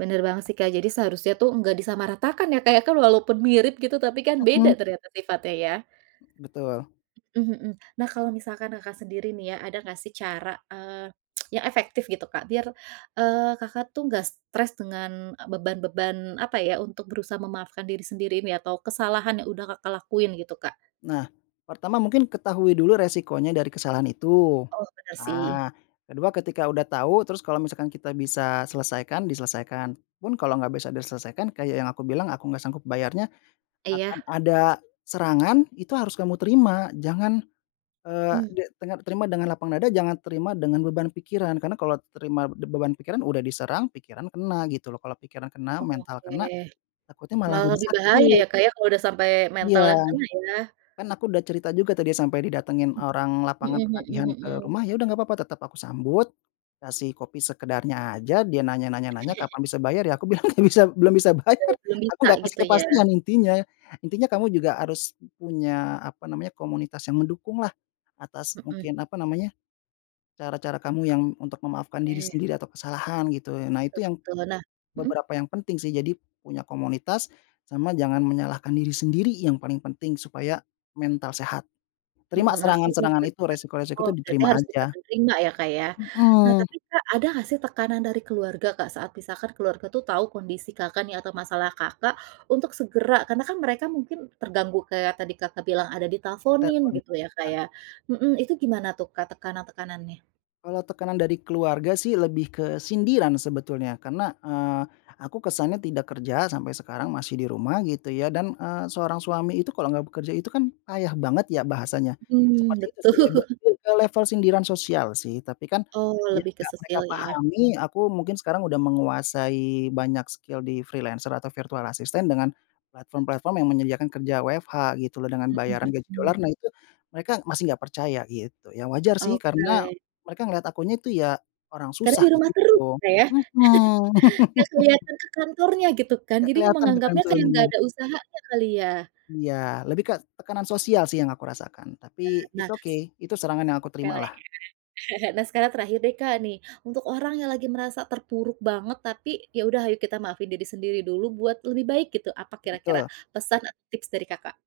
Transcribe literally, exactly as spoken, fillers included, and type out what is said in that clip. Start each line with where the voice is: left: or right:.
right: Bener banget sih Kak jadi seharusnya tuh nggak disamaratakan ya, Kak, ya, kan walaupun mirip gitu tapi kan beda ternyata sifatnya ya.
left: Betul.
right: Mhm, mhm. Nah kalau misalkan Kakak sendiri nih ya ada nggak sih cara, eee, yang efektif gitu, Kak, biar, eee, Kakak tuh nggak stres dengan e beban-beban apa ya untuk berusaha memaafkan diri sendiri ini atau kesalahan yang udah Kakak lakuin gitu, Kak?
left: Nah, pertama mungkin ketahui dulu resikonya dari kesalahan itu,
right: Oh bener sih.
left: nah kedua ketika udah tahu terus kalau misalkan kita bisa selesaikan diselesaikan. Pun kalau nggak bisa diselesaikan kayak yang aku bilang aku nggak sanggup bayarnya, akan
right: Iya.
left: ada serangan itu harus kamu terima jangan eee
right: Mmm.
left: de tenga terima dengan lapang dada jangan terima dengan beban pikiran, karena kalau terima d beban pikiran udah diserang pikiran kena gitu loh kalau pikiran kena, mental
right: Oke,
left: kena, takutnya malah
right: malah
left: jadi
right: lebih bahaya
left: sakit.
right: ya, Kak, ya kalau udah sampai
left: Iya,
right: mental yang kena ya.
left: kan aku udah cerita juga tadi sampe didatengin orang lapangan
right: Mhm, mhm
left: penagihan
right: mhm
left: ke
right: mhm.
left: rumah ya udah gak papa tetep aku sambut, kasih kopi sekedarnya aja dia nanya nanya nanya kapan bisa bayar ya aku bilang gak bisa belum bisa belum bisa bayar
right: Eee, belum
left: aku
right: bisa
left: gak kasih
right: gitu ya?
left: kepastian intinya. Intinya kamu juga harus punya apa namanya komunitas yang mendukunglah atas
right: Mhm.
left: mungkin apa namanya, cara-cara kamu yang untuk memaafkan diri
right: Oke.
left: sendiri atau kesalahan gitu ya nah itu
right: Betul
left: yang
right: betul, nah mhm.
left: beberapa yang penting sih. Jadi punya komunitas, sama jangan menyalahkan diri sendiri yang paling penting, supaya mental sehat terima
right: Mmm nah kalau
left: serangan-serangan
right: bisa,
left: itu
right: [unintelligible]
left: resiko-resiko
right: oh
left: tuh
right: berarti
left: diterima
right: harus bisa
left: aja.
right: di terima ya, Kak, ya? Nah
left: Mhm.
right: tapi, Kak, ada nggak sih tekanan dari keluarga, Kak, saat misalkan keluarga tuh tahu kondisi Kakak nih atau masalah Kakak untuk segera karena kan mereka mungkin terganggu kayak tadi Kakak bilang ada ditelponin
left: Ditelfon,
right: gitu ya
left: iya.
right: kayak mhm, itu gimana tuh, Kak, tekanan-tekanannya?
left: Kalau tekanan dari keluarga sih lebih ke sindiran sebetulnya karena, eee, aku kesannya tidak kerja sampai sekarang masih di rumah gitu ya dan, eee, seorang suami itu kalau gak bekerja itu kan payah banget ya bahasanya.
right: Mhm,
left: Seperti itu sih lebe
right: betul.
left: mmm, ke level sindiran sosial sih tapi kan
right: Oh
left: yang
right: lebih ke
left: gak mereka
right: sosial ya.
left: pahami aku mungkin sekarang udah menguasai banyak skill di freelancer atau virtual assistant dengan platform-platform yang menyediakan kerja WFH gitu loh dengan
right: Mhm
left: bayaran gaji
right: mhm.
left: dolar nah itu mereka masih gak percaya gitu. Ya wajar sih karena
right: Oke.
left: mereka ngeliat aku nya itu ya orang
right: Tadi di
left: susah git
right: rumah terus
left: gitu,
right: ya Kak ya,
left: mhm.
right: nggak kelihatan ke kantornya gitu kan,
left: Enggak
right: jadi
left: keliatan ke
right: menganggapnya
left: kantor
right: kayak nggak
left: nya.
right: ada usaha aja kali ya?
left: Iya, lebih ke tekanan sosial sih yang aku rasakan
right: Eee,
left: tapi
right: nah
left: it's
right: s
left: okay itu serangan yang aku
right: enggak lah
left: terimalah.
right: ya, nah sekarang terakhir deh, Kak, nih untuk orang yang lagi merasa terpuruk banget tapi ya udah ayo kita maafin diri sendiri dulu buat lebih baik gitu, apa kira-kira
left: Betul.
right: pesan atau tips dari Kakak?